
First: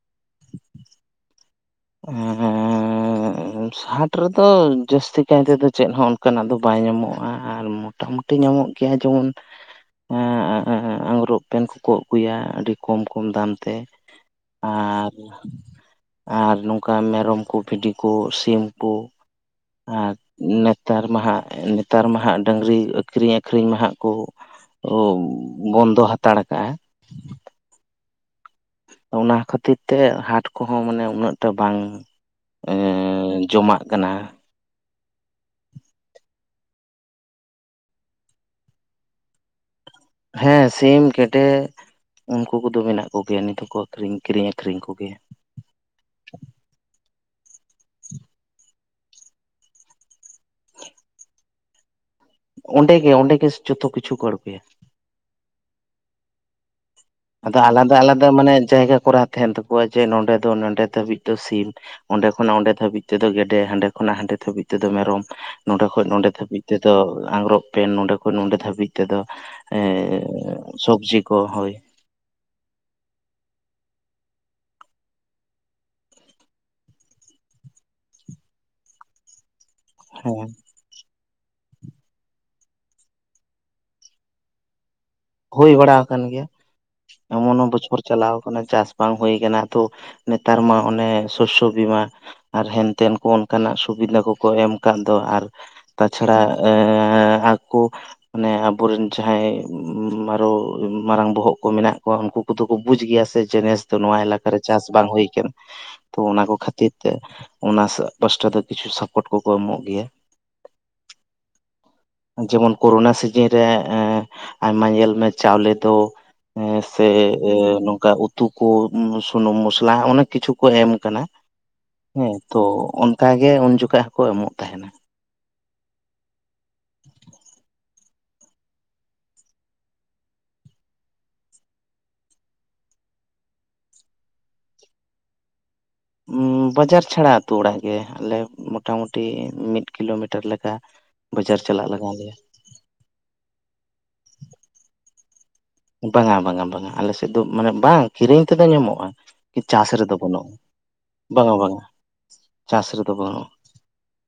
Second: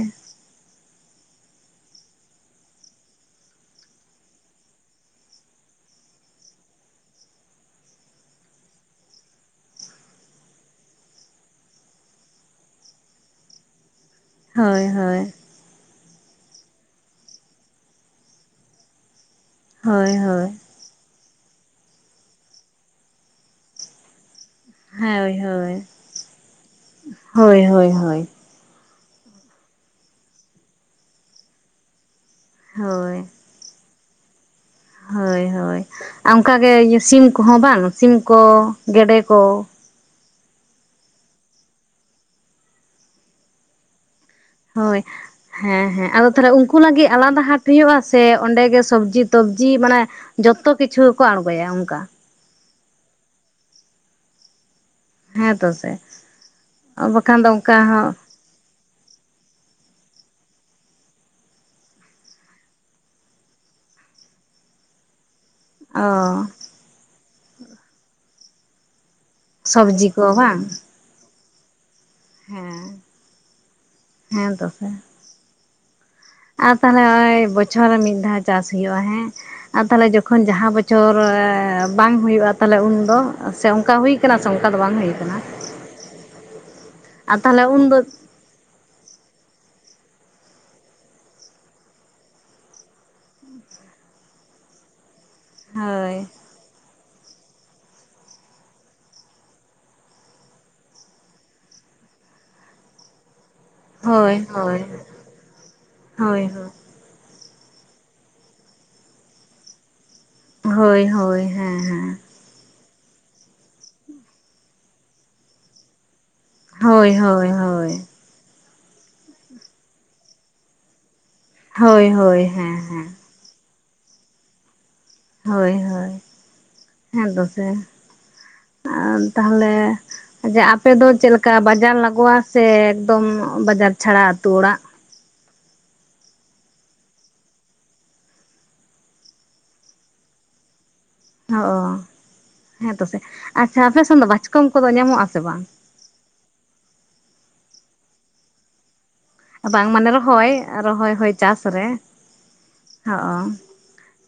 [unintelligible] ᱥᱟᱴ ᱨᱮᱫᱚ ᱡᱟᱹᱥᱛᱤ ᱠᱟᱭᱛᱮᱫᱚ ᱪᱮᱫ ᱦᱚᱸ ᱚᱱᱠᱟᱱᱟᱜ ᱫᱚ ᱵᱟᱭ ᱧᱟᱢᱚᱜ-ᱟ ᱟᱨ ᱢᱚ ᱢᱳᱴᱟᱢᱩᱴᱤ ᱧᱟᱢᱚᱜ ᱜᱮᱭᱟ ᱡᱮᱢᱚᱱ ᱮᱻᱮ ᱟᱝᱜᱽᱨᱚᱵ ᱯᱮᱱ ᱠᱚᱠᱚ ᱟᱹᱜᱩᱭᱟ ᱟᱹᱰᱤ ᱠᱚᱢ ᱠᱚᱢ ᱫᱟᱢ ᱛᱮ ᱦᱳᱭ ᱟᱨ ᱦᱳᱭ ᱟᱨ ᱱᱚᱝᱠᱟ ᱢᱮᱨᱚᱢ ᱠᱚ ᱵᱷᱤᱰᱤ ᱠᱩ ᱥᱤᱢ ᱠᱚ ᱦᱳᱭ ᱟᱨ ᱦᱳᱭ ᱱᱮᱛᱟᱨ ᱢᱟᱦᱟᱜ ᱱᱮᱛᱟᱨ ᱢᱟᱦᱟᱜ ᱰᱟᱹᱝᱨᱤ ᱟᱹᱠᱷᱨᱤᱧ ᱟᱹᱠᱷᱨᱤᱧ ᱢᱟ ᱦᱟᱜ ᱠᱚ ᱦᱳᱭ ᱦᱳᱭ ᱵᱚᱱᱫᱚ ᱦᱟᱛᱟᱲ ᱠᱟᱜ-ᱟ᱾ ᱦᱳᱭ ᱦᱳᱭ ᱦᱳᱭ ᱚᱱᱟ ᱠᱷᱟᱹᱛᱤᱨ ᱛᱮ ᱦᱟᱴ ᱠᱚᱦᱚᱸ ᱢᱟᱱᱮ ᱩᱱᱟᱹᱜ ᱴᱟᱜ ᱵᱟᱝ ᱦᱳᱭ ᱡᱚᱢᱟᱜ ᱠᱟᱱᱟ᱾ ᱠᱟᱱᱟ ᱦᱳᱭ ᱦᱳᱭ ᱟᱨ ᱚᱱᱠᱟᱜᱮ ᱥᱤᱢ ᱠᱚᱦᱚᱸ ᱵᱟᱝ ᱥᱤᱢ ᱠᱚ ᱜᱮᱰᱮ ᱠᱚ ᱦᱮᱸ ᱥᱤᱢ ᱜᱮᱰᱮ ᱩᱱᱠᱩ ᱠᱚᱫᱚ ᱢᱮᱱᱟᱜ ᱠᱚᱜᱮᱭᱟ ᱱᱤᱛ ᱦᱚᱸᱠᱚ ᱟᱹᱷᱨᱤᱧ ᱠᱤᱨᱤᱧ ᱟᱠ ᱦᱳᱭ ᱦᱮᱸ ᱦᱮᱸ ᱟᱫᱚ ᱛᱟᱦᱞᱮ ᱩᱱᱠᱩ ᱞᱟᱹᱜᱤᱫ ᱟᱞᱟᱫᱟ ᱦᱟᱴ ᱦᱩᱭᱩᱜ-ᱟ ᱥᱮ ᱚᱸᱰᱮᱜᱮ ᱥᱚᱵᱽᱡᱤ ᱛᱚᱵᱡᱤ ᱢᱟᱱᱮ ᱡᱚᱛᱚ ᱠᱤᱪᱷᱩ ᱜᱮᱠᱚ ᱟᱬᱜᱚᱭᱟ ᱚᱱᱠᱟ ᱚᱸᱰᱮ ᱜᱮ ᱚᱸᱰᱮ ᱜᱮ ᱡᱚᱛᱚ ᱠᱤᱪᱷᱩ ᱠᱚ ᱟᱬᱜᱚᱭᱟ ᱦᱮᱸ ᱛᱚ ᱥᱮ ᱵᱟᱠᱷᱟᱱ ᱫᱚ ᱟᱫᱚ ᱚᱱᱠᱟ ᱟᱞᱟᱫᱟ ᱦᱚᱸ ᱟᱞᱟᱫᱟ ᱢᱟᱱᱮ ᱡᱟᱭᱜᱟ ᱠᱚᱨᱟᱸᱱ ᱛᱟᱠᱚᱣᱟ ᱡᱮ ᱱᱚᱰᱮ ᱫᱚ ᱱᱚᱰᱮ ᱫᱷᱟᱹᱵᱤᱡ ᱫᱚ ᱥᱤᱢ ᱚᱸᱰᱮ ᱠᱷᱚᱱᱟᱜ ᱚᱸᱰᱮ ᱫᱷᱟᱹᱵᱤᱡ ᱛᱮᱫᱚ ᱜᱮᱰᱮ ᱦᱟᱸᱰᱮ ᱠᱷᱚᱱᱟᱜ ᱦᱟᱸᱰᱮ ᱫᱷᱟᱹᱵᱤᱡ ᱛᱮᱫᱚ ᱢᱮᱨᱚᱢ ᱱᱚᱰᱮ ᱚ ᱠᱷᱚᱱ ᱱᱚᱰᱮ ᱫᱷᱵᱤᱡ ᱛᱮᱫᱚ ᱟᱝᱜᱽᱨᱚᱵ ᱯᱮᱱ ᱱᱚᱰᱮ ᱠᱷᱚᱱ ᱱᱚᱰᱮ ᱫᱷᱟᱹᱵᱤᱡ ᱛᱮᱫᱚ ᱮ ᱥᱚᱵᱽᱡᱤ ᱠᱚ ᱵᱟᱝ ᱥᱚᱵᱡᱤ ᱠᱚ ᱦᱳᱭ ᱦᱮᱸ ᱦᱮᱸ ᱛᱚᱥᱮ ᱟᱨ ᱛᱟᱦᱞᱮ ᱵᱚᱪᱷᱚᱨ ᱨᱮ ᱢᱤᱫ ᱫᱷᱟᱣ ᱪᱟᱥ ᱦᱩᱭᱩᱜ-ᱟ ᱦᱮᱸ ᱟᱨ ᱛᱟᱦᱞᱮ ᱦᱮᱸ ᱡᱚᱠᱷᱚᱱ ᱡᱟᱦᱟᱸ ᱵᱚᱪᱷᱚᱨ ᱪᱚᱨᱻ ᱵᱟᱝ ᱦᱩᱭᱩᱜ-ᱟ ᱛᱟᱦᱚᱞᱮ ᱩᱱᱫᱚ ᱥᱮ ᱚᱱᱠᱟ ᱦᱩᱭ ᱟᱠᱟᱱᱟ ᱥᱮ ᱚᱱᱠᱟᱫᱚ ᱵᱟᱝ ᱦᱩᱭᱠᱟᱱᱟ ᱦᱩᱭ ᱵᱟᱲᱟ ᱟᱠᱟᱱ ᱜᱮᱭᱟ ᱮᱢᱚᱱ ᱛᱟᱦᱚᱞᱮ ᱦᱚᱸ ᱩᱱᱫᱚ ᱵᱚᱪᱷᱚᱨ ᱪᱟᱞᱟᱣ ᱟᱠᱟᱱᱟ ᱪᱟᱥ ᱵᱟᱝ ᱦᱩᱭ ᱟᱠᱟᱱᱟ ᱛᱚ ᱱᱮᱛᱟᱨ ᱢᱟ ᱚᱱᱮ ᱥᱚᱥᱥᱚ ᱵᱤᱢᱟ ᱟᱨ ᱦᱮᱱᱛᱮᱱ ᱠᱚ ᱚᱱᱠᱟᱱᱟᱜ ᱥᱩᱵᱤᱫᱷᱟ ᱠᱚᱠᱚ ᱮᱢ ᱟᱠᱟᱫ ᱫᱚ ᱟᱨ ᱦᱳᱭ ᱛᱟᱪᱷᱟᱲᱟ ᱟᱠᱚ ᱢᱟᱱᱮ ᱟᱵᱚᱨᱮᱱ ᱡᱟᱦᱟᱸᱭ ᱟᱨᱚ ᱢᱟᱨᱟᱝ ᱵᱚᱦᱚᱜ ᱠᱚ ᱢᱮᱱᱟᱜ ᱠᱚᱣᱟ ᱩᱱᱠᱩ ᱠᱚᱫᱚ ᱠᱚ ᱵᱩᱡ ᱜᱮᱭᱟ ᱥᱮ ᱡᱮᱱᱮᱥ ᱛᱚ ᱱᱚᱣᱟ ᱦᱳᱭ ᱮᱞᱟᱠᱟᱨᱮ ᱦᱳᱭ ᱪᱟᱥ ᱵᱟᱝ ᱦᱩᱩ ᱟᱠᱟᱱᱟ ᱛᱚ ᱦᱳᱭ ᱚᱱᱟ ᱦᱳᱭ ᱠᱚ ᱠᱷᱟᱹᱛᱤᱨ ᱛᱮ ᱚᱱᱟ ᱯᱟᱥᱴᱟ ᱫᱚ ᱠᱤᱪᱷᱩ ᱥᱟᱯᱚᱴ ᱠᱚᱠᱚ ᱮᱢᱚᱜ ᱜᱮᱭᱟ ᱦᱳᱭ ᱦᱳᱭ ᱦᱮᱸ ᱦᱮᱸ ᱡᱮᱢᱚᱱ ᱠᱳᱨᱳᱱᱟ ᱥᱤᱡᱤᱱ ᱨᱮ ᱟᱭᱢᱟ ᱧᱮᱞ ᱢᱮ ᱪᱟᱣᱞᱮ ᱫᱚ ᱥᱮ ᱦᱳᱭ ᱦᱳᱭ ᱦᱳᱭ ᱱᱚᱝᱠᱟ ᱩ ᱩᱛᱩ ᱠᱚ ᱥᱩᱱᱩᱢ ᱢᱚᱥᱞᱟ ᱚᱱᱮᱠ ᱠᱤᱪᱷᱩ ᱠᱚ ᱮᱢ ᱟᱠᱟᱱᱟ ᱦᱳᱭ ᱦᱮᱸ ᱦᱳᱭ ᱛᱚ ᱦᱮᱸ ᱚᱱᱠᱟ ᱜᱮ ᱩᱱ ᱡᱚᱠᱷᱟ ᱦᱚᱸᱠᱚ ᱮᱢᱚᱜ ᱛᱟᱦᱮᱱᱟ ᱦᱳᱭ ᱦᱳᱭ ᱦᱮᱸ ᱛᱚᱥᱮ ᱟᱨ ᱛᱟᱦᱚᱞᱮ ᱡᱮ ᱟᱯᱮ ᱫᱚ ᱪᱮᱫ ᱞᱮᱠᱟ ᱵᱟᱡᱟᱨ ᱞᱟᱜᱟᱜ-ᱟ ᱥᱮ ᱮᱠᱫᱚᱢ ᱵᱟᱡᱟᱨ ᱪᱷᱟᱲᱟ ᱟᱹᱛᱩ ᱚᱲᱟᱜ ᱩᱻ ᱵᱟᱡᱟᱨ ᱪᱷᱟᱲᱟ ᱟᱹᱛᱩ ᱚᱲᱟᱜ ᱜᱮ ᱟᱞᱮ ᱢᱚᱴᱟ ᱢᱩᱴᱤ ᱢᱤᱫ ᱠᱤᱞᱳᱢᱤᱴᱟᱨ ᱞᱮᱠᱟ᱾ [inaudible] ᱦᱚᱜ-ᱚ ᱞᱟᱜᱟᱣ ᱞᱮᱭᱟ ᱦᱮᱸᱛᱚ ᱥᱮ ᱟᱪᱪᱷᱟ ᱟᱯᱮᱥᱮᱱ ᱫᱚ ᱵᱟᱪᱠᱚᱢ ᱠᱚᱫᱚ ᱧᱟᱢᱚᱜ ᱟᱥᱮ ᱵᱟᱝ᱾ ᱵᱟᱝᱟ ᱵᱟᱝᱟ ᱵᱟᱝᱟ ᱟᱞᱮᱥᱮᱫ ᱫᱚ ᱢᱟᱱᱮ ᱵᱟᱝ ᱠᱤᱨᱤᱧ ᱛᱮᱫᱚ ᱧᱟᱢᱚᱜ-ᱟ᱾ ᱵᱟᱝ ᱢᱟᱱᱮ ᱨᱚᱦᱚᱭ ᱨᱚᱦᱚᱭ ᱦᱚᱭ ᱵᱟᱝᱟ ᱪᱟᱥ ᱵᱟᱝᱟ ᱨᱮ ᱪᱟᱥ ᱨᱮᱫᱚ ᱦᱚᱜ-ᱚ ᱵᱟᱹᱱᱩᱜᱼᱟ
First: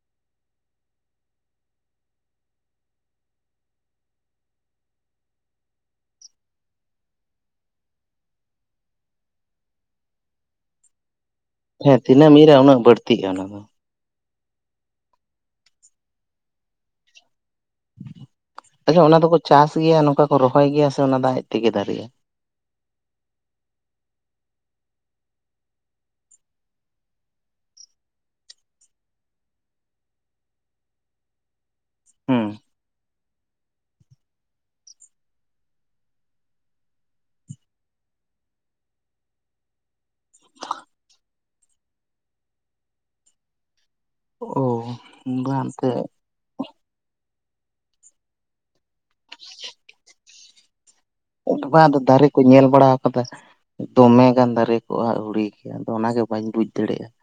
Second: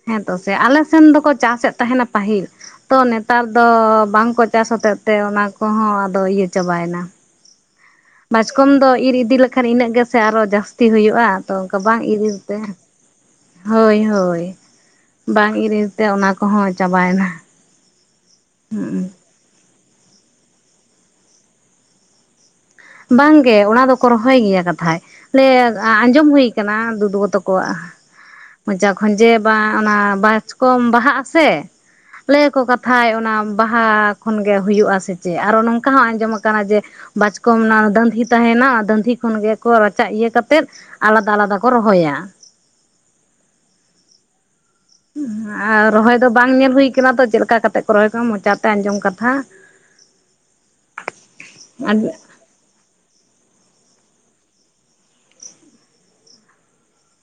ᱦᱮᱸᱛᱚ ᱥᱮ ᱟᱞᱮ ᱥᱮᱱ ᱫᱚᱠᱚ ᱪᱟᱥᱮᱫ ᱛᱟᱦᱮᱱᱟ ᱯᱟᱹᱦᱤᱞ ᱛᱚ ᱱᱮᱛᱟᱨ ᱫᱚ ᱵᱟᱝ ᱠᱚ ᱪᱟᱥ ᱦᱚᱛᱮᱫ ᱛᱮ ᱚᱱᱟ ᱠᱚᱦᱚᱸ ᱟᱫᱚ ᱤᱭᱟᱹ ᱪᱟᱵᱟᱭᱮᱱᱟ ᱵᱟᱪᱠᱚᱢ ᱫᱚ ᱤᱨ ᱤᱫᱤ ᱞᱮᱠᱷᱟᱱ ᱤᱱᱟᱹᱜ ᱜᱮᱥᱮ ᱟᱨᱚ ᱦᱚᱸ ᱡᱟᱹᱥᱛᱤ ᱦᱩᱭᱩᱜ-ᱟ᱾ ᱛᱚ ᱚᱱᱠᱟ ᱦᱮᱸ ᱵᱟᱝ ᱤᱨ ᱛᱤᱱᱟᱹᱜ ᱮᱢ ᱤᱫᱤ ᱛᱮ ᱤᱨᱟ ᱩᱱᱟᱹᱜ ᱵᱟᱹᱲᱛᱤᱜᱼᱟ ᱚᱱᱟ ᱫᱚ ᱦᱳᱭ ᱦᱳᱭ ᱵᱟᱝ ᱤᱨ ᱤᱨ ᱛᱮ ᱚᱱᱟ ᱠᱚᱦᱚᱸ ᱪᱟᱵᱟᱭᱮᱱᱟ ᱟᱪᱪᱷᱟ ᱦᱩᱸ ᱚᱱᱟ ᱫᱚᱠᱚ ᱪᱟᱥ ᱜᱮᱭᱟ ᱱᱚᱝᱠᱟ ᱠᱚ ᱨᱚᱦᱚᱭ ᱜᱮᱭᱟ ᱥᱮ ᱚᱱᱟ ᱫᱚ ᱟᱡ ᱛᱮᱜᱮ ᱫᱟᱨᱮᱜ-ᱟ᱾ ᱵᱟᱝᱜᱮ ᱚᱱᱟ ᱫᱚᱠᱚ ᱨᱚᱦᱚᱭ ᱜᱮᱭᱟ ᱠᱟᱛᱷᱟᱡ ᱞᱟᱹᱭ ᱟᱸᱡᱚᱢ ᱦᱩᱭ ᱟᱠᱟᱱᱟ ᱫᱩᱫᱩᱜᱚ ᱛᱟᱠᱚᱣᱟᱜ ᱢᱚᱪᱟ ᱠᱷᱚᱱ ᱡᱮ ᱚᱱᱟ ᱵᱟᱪᱠᱚᱢ ᱵᱟᱦᱟᱜ ᱟᱥᱮ ᱞᱟᱹᱭ ᱦᱩᱸ ᱟᱠᱚ ᱠᱟᱛᱷᱟᱡ ᱚᱱᱟ ᱵᱟᱦᱟ ᱠᱷᱚᱱ ᱜᱮ ᱦᱩᱭᱩᱜ-ᱟᱥᱮ ᱪᱮᱫ ᱟᱨᱚ ᱱᱚᱝᱠᱟ ᱦᱚᱸ ᱟᱸᱡᱚᱢ ᱟᱠᱟᱱᱟ ᱡᱮ ᱵᱟᱪ ᱠᱚᱢ ᱫᱟᱺᱫᱷᱤ ᱛᱟᱦᱮᱱᱟ ᱚᱱᱟ ᱫᱟᱺᱫᱷᱤ ᱠᱷᱚᱱ ᱜᱮᱠᱚ ᱨᱟᱪᱟ ᱤᱭᱟᱹ ᱠᱟᱛᱮᱜ ᱟᱞᱟᱫᱟ ᱟᱞᱟᱫᱟ ᱠᱚ ᱨᱚᱦᱚᱭᱟ ᱚ ᱟᱨ ᱨᱚᱦᱚᱭ ᱫᱚ ᱵᱟᱝ ᱧᱮᱞ ᱦᱩᱭ ᱟᱠᱟᱱᱟ ᱛᱚ ᱪᱮᱫ ᱞᱮᱠᱟ ᱠᱟᱛᱮᱜ ᱠᱚ ᱨᱚᱦᱚᱭ ᱠᱟᱜ ᱢᱚᱪᱟᱛᱮ ᱟᱸᱡᱚᱢ ᱠᱟᱛᱷᱟ ᱵᱟᱝ ᱟᱫᱚ ᱫᱟᱨᱮ ᱠᱚ ᱧᱮᱞ ᱵᱟᱲᱟ ᱟᱠᱟᱫᱟ ᱫᱚᱢᱮ ᱜᱟᱱ ᱫᱟᱨᱮ ᱠᱚᱜ-ᱟ ᱟᱹᱣᱲᱤ ᱜᱮ ᱟᱫᱚ ᱚᱱᱟᱜᱮ ᱵᱟᱹᱧ ᱵᱩᱡᱽ ᱫᱟᱲᱮᱭᱟᱜ-ᱟ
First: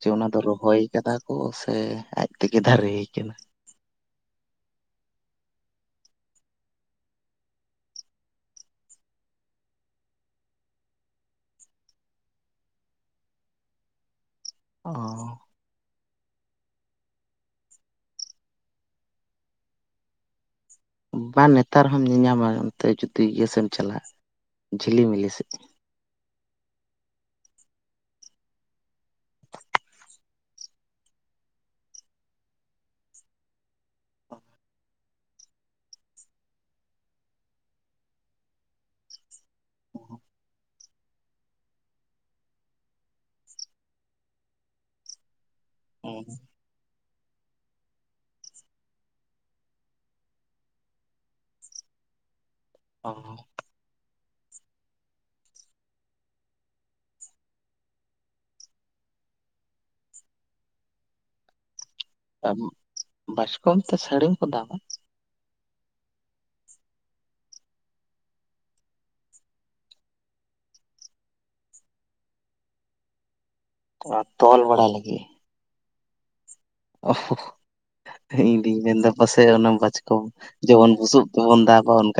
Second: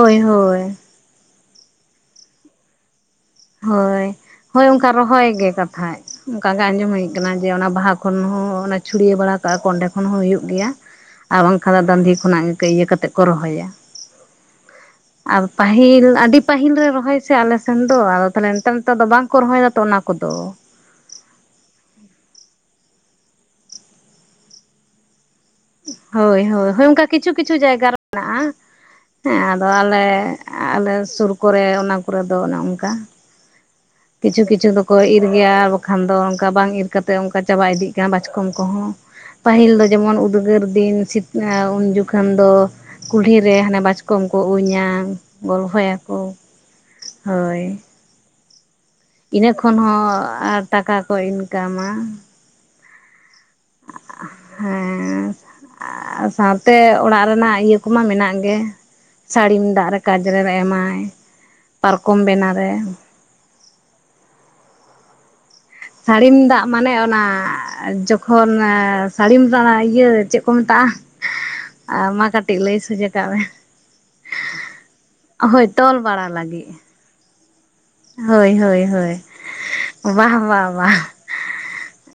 ᱡᱮ ᱚᱱᱟ ᱫᱚ ᱦᱳᱭ ᱨᱚᱦᱚᱭ ᱠᱟᱫᱟ ᱠᱚ ᱥᱮ ᱟᱡ ᱛᱮᱜᱮ ᱫᱟᱨᱮ ᱠᱟᱱᱟ ᱦᱳᱭ ᱦᱳᱭ ᱚᱱᱠᱟ ᱨᱚᱦᱚᱭ ᱜᱮ ᱠᱟᱛᱷᱟᱡ ᱚᱱᱠᱟᱜᱮ ᱟᱸᱡᱚᱢ ᱦᱳᱭ ᱟᱠᱟᱱᱟ ᱡᱮ ᱚᱱᱟ ᱵᱟᱦᱟ ᱠᱷᱚᱱ ᱦᱚᱸ ᱪᱷᱩᱲᱭᱟᱹ ᱵᱟᱲᱟ ᱠᱟᱜ-ᱟ ᱠᱚ ᱚᱱᱰᱮ ᱠᱷᱚᱱ ᱦᱚᱸ ᱦᱳᱭᱳᱜ ᱜᱮᱭᱟ ᱟᱨ ᱵᱟᱝᱠᱷᱟᱱ ᱫᱚ ᱫᱟᱺᱫᱷᱤ ᱠᱷᱚᱱᱟᱜ ᱤᱭᱟᱹ ᱠᱟᱛᱮᱫ ᱠᱚ ᱨᱚᱦᱚᱭᱟ ᱚ ᱟᱨ ᱯᱟᱹᱦᱤᱞ ᱟᱹᱰᱤ ᱯᱟᱹᱦᱤᱞ ᱨᱮ ᱨᱚᱦᱚᱭ ᱥᱮ ᱟᱞᱮ ᱥᱮᱱ ᱫᱚ ᱛᱟᱦᱚᱞᱮ ᱱᱮᱛᱟᱨ ᱱᱮᱛᱟᱨ ᱫᱚ ᱵᱟᱝᱠᱚ ᱨᱚᱦᱚᱭ ᱫᱟ ᱛᱚ ᱚᱱᱟ ᱠᱚᱫᱚ ᱵᱟᱝ ᱱᱮᱛᱟᱨ ᱦᱚᱸᱢ ᱧᱮᱞᱧᱟᱢᱟ ᱚᱱᱛᱮ ᱡᱩᱫᱤ ᱤᱭᱟᱹ ᱥᱮᱫ ᱮᱢ ᱪᱟᱞᱟᱜ-ᱟ ᱡᱷᱤᱞᱤᱢᱤᱞᱤ ᱥᱮᱫ ᱦᱳᱭ ᱦᱳᱭ ᱦᱳᱭ ᱚᱱᱠᱟ ᱠᱤᱪᱷᱩ ᱠᱤᱪᱷᱩ ᱡᱟᱭᱜᱟ ᱨᱮ ᱢᱮᱱᱟᱜ-ᱟ ᱦᱮᱸ ᱟᱫᱚ ᱟᱞᱮ ᱟᱞᱮ ᱥᱩᱨ ᱠᱚᱨᱮ ᱚᱱᱟ ᱠᱚᱨᱮ ᱫᱚ ᱚᱱᱮ ᱚᱱᱠᱟ ᱠᱤᱪᱷᱩ ᱠᱤᱪᱷᱩ ᱫᱚᱠᱚ ᱤᱨ ᱜᱮᱭᱟ ᱟᱨ ᱵᱟᱠᱷᱟᱱ ᱫᱚ ᱚᱱᱠᱟ ᱵᱟᱝ ᱤᱨ ᱠᱟᱛᱮ ᱚᱱᱠᱟ ᱪᱟᱵᱟ ᱤᱫᱤᱜ ᱠᱟᱱᱟ ᱵᱟᱪᱠᱚᱢ ᱠᱚᱦᱚᱸ ᱯᱟᱹᱦᱤᱞ ᱫᱚ ᱡᱮᱢᱚᱱ ᱩᱫᱽᱜᱟᱹᱨ ᱫᱤᱱ ᱩᱱ ᱡᱚᱠᱷᱚᱱ ᱫᱚ ᱠᱩᱞᱦᱤᱨᱮ ᱦᱟᱱᱮ ᱵᱟᱪᱠᱚᱢ ᱠᱚ ᱩᱧᱟ ᱜᱚᱞᱯᱷᱚᱭᱟᱠᱚ ᱦᱳᱭ ᱤᱱᱟᱹ ᱠᱷᱚᱱ ᱦᱚᱸ ᱴᱟᱠᱟ ᱠᱚ ᱤᱱᱠᱟᱢᱟ ᱚ ᱦᱮᱸ ᱥᱟᱶᱛᱮ ᱚᱲᱟᱜ ᱨᱮᱱᱟᱜ ᱤᱭᱟᱹ ᱠᱚᱢᱟ ᱢᱮᱱᱟᱜ ᱜᱮ ᱥᱟᱹᱲᱤᱢ ᱫᱟᱜ ᱨᱮ ᱠᱟᱡᱽᱨᱮ ᱮᱢᱟᱭ ᱯᱟᱨᱠᱚᱢ ᱵᱮᱱᱟᱣᱨᱮ ᱵᱟᱪᱠᱚᱢ ᱛᱮ ᱥᱟᱹᱲᱤᱢ ᱠᱚ ᱫᱟᱵᱟ ᱥᱟᱹᱲᱤᱢ ᱫᱟᱵ ᱢᱟᱱᱮ ᱚᱱᱟ ᱡᱚᱠᱷᱚᱱ ᱥᱟᱹᱲᱤᱢ ᱤᱭᱟᱹ ᱪᱮᱫ ᱠᱚ ᱢᱮᱛᱟᱜ-ᱟ ᱟᱻ ᱢᱟ ᱠᱟᱹᱴᱤᱡ ᱞᱟᱹᱭ ᱥᱚᱡᱮ ᱠᱟᱜ ᱢᱮ ᱛᱚᱞ ᱵᱟᱲᱟ ᱞᱟᱹᱜᱤᱜ ᱦᱳᱭ ᱛᱚᱞ ᱵᱟᱲᱟ ᱞᱟᱹᱜᱤᱫ ᱚ ᱦᱳᱭ ᱤᱧᱫᱩᱧ ᱦᱳᱭ ᱢᱮᱱᱫᱟ ᱦᱳᱭ ᱯᱟᱥᱮᱡ ᱚᱱᱟ ᱢᱟᱪᱠᱚᱢ ᱵᱟᱦ ᱵᱟᱦ ᱡᱮᱢᱚᱱ ᱵᱟᱦ ᱵᱩᱥᱩᱵ ᱵᱚᱱ ᱫᱟᱵᱟ ᱚᱱᱠᱟ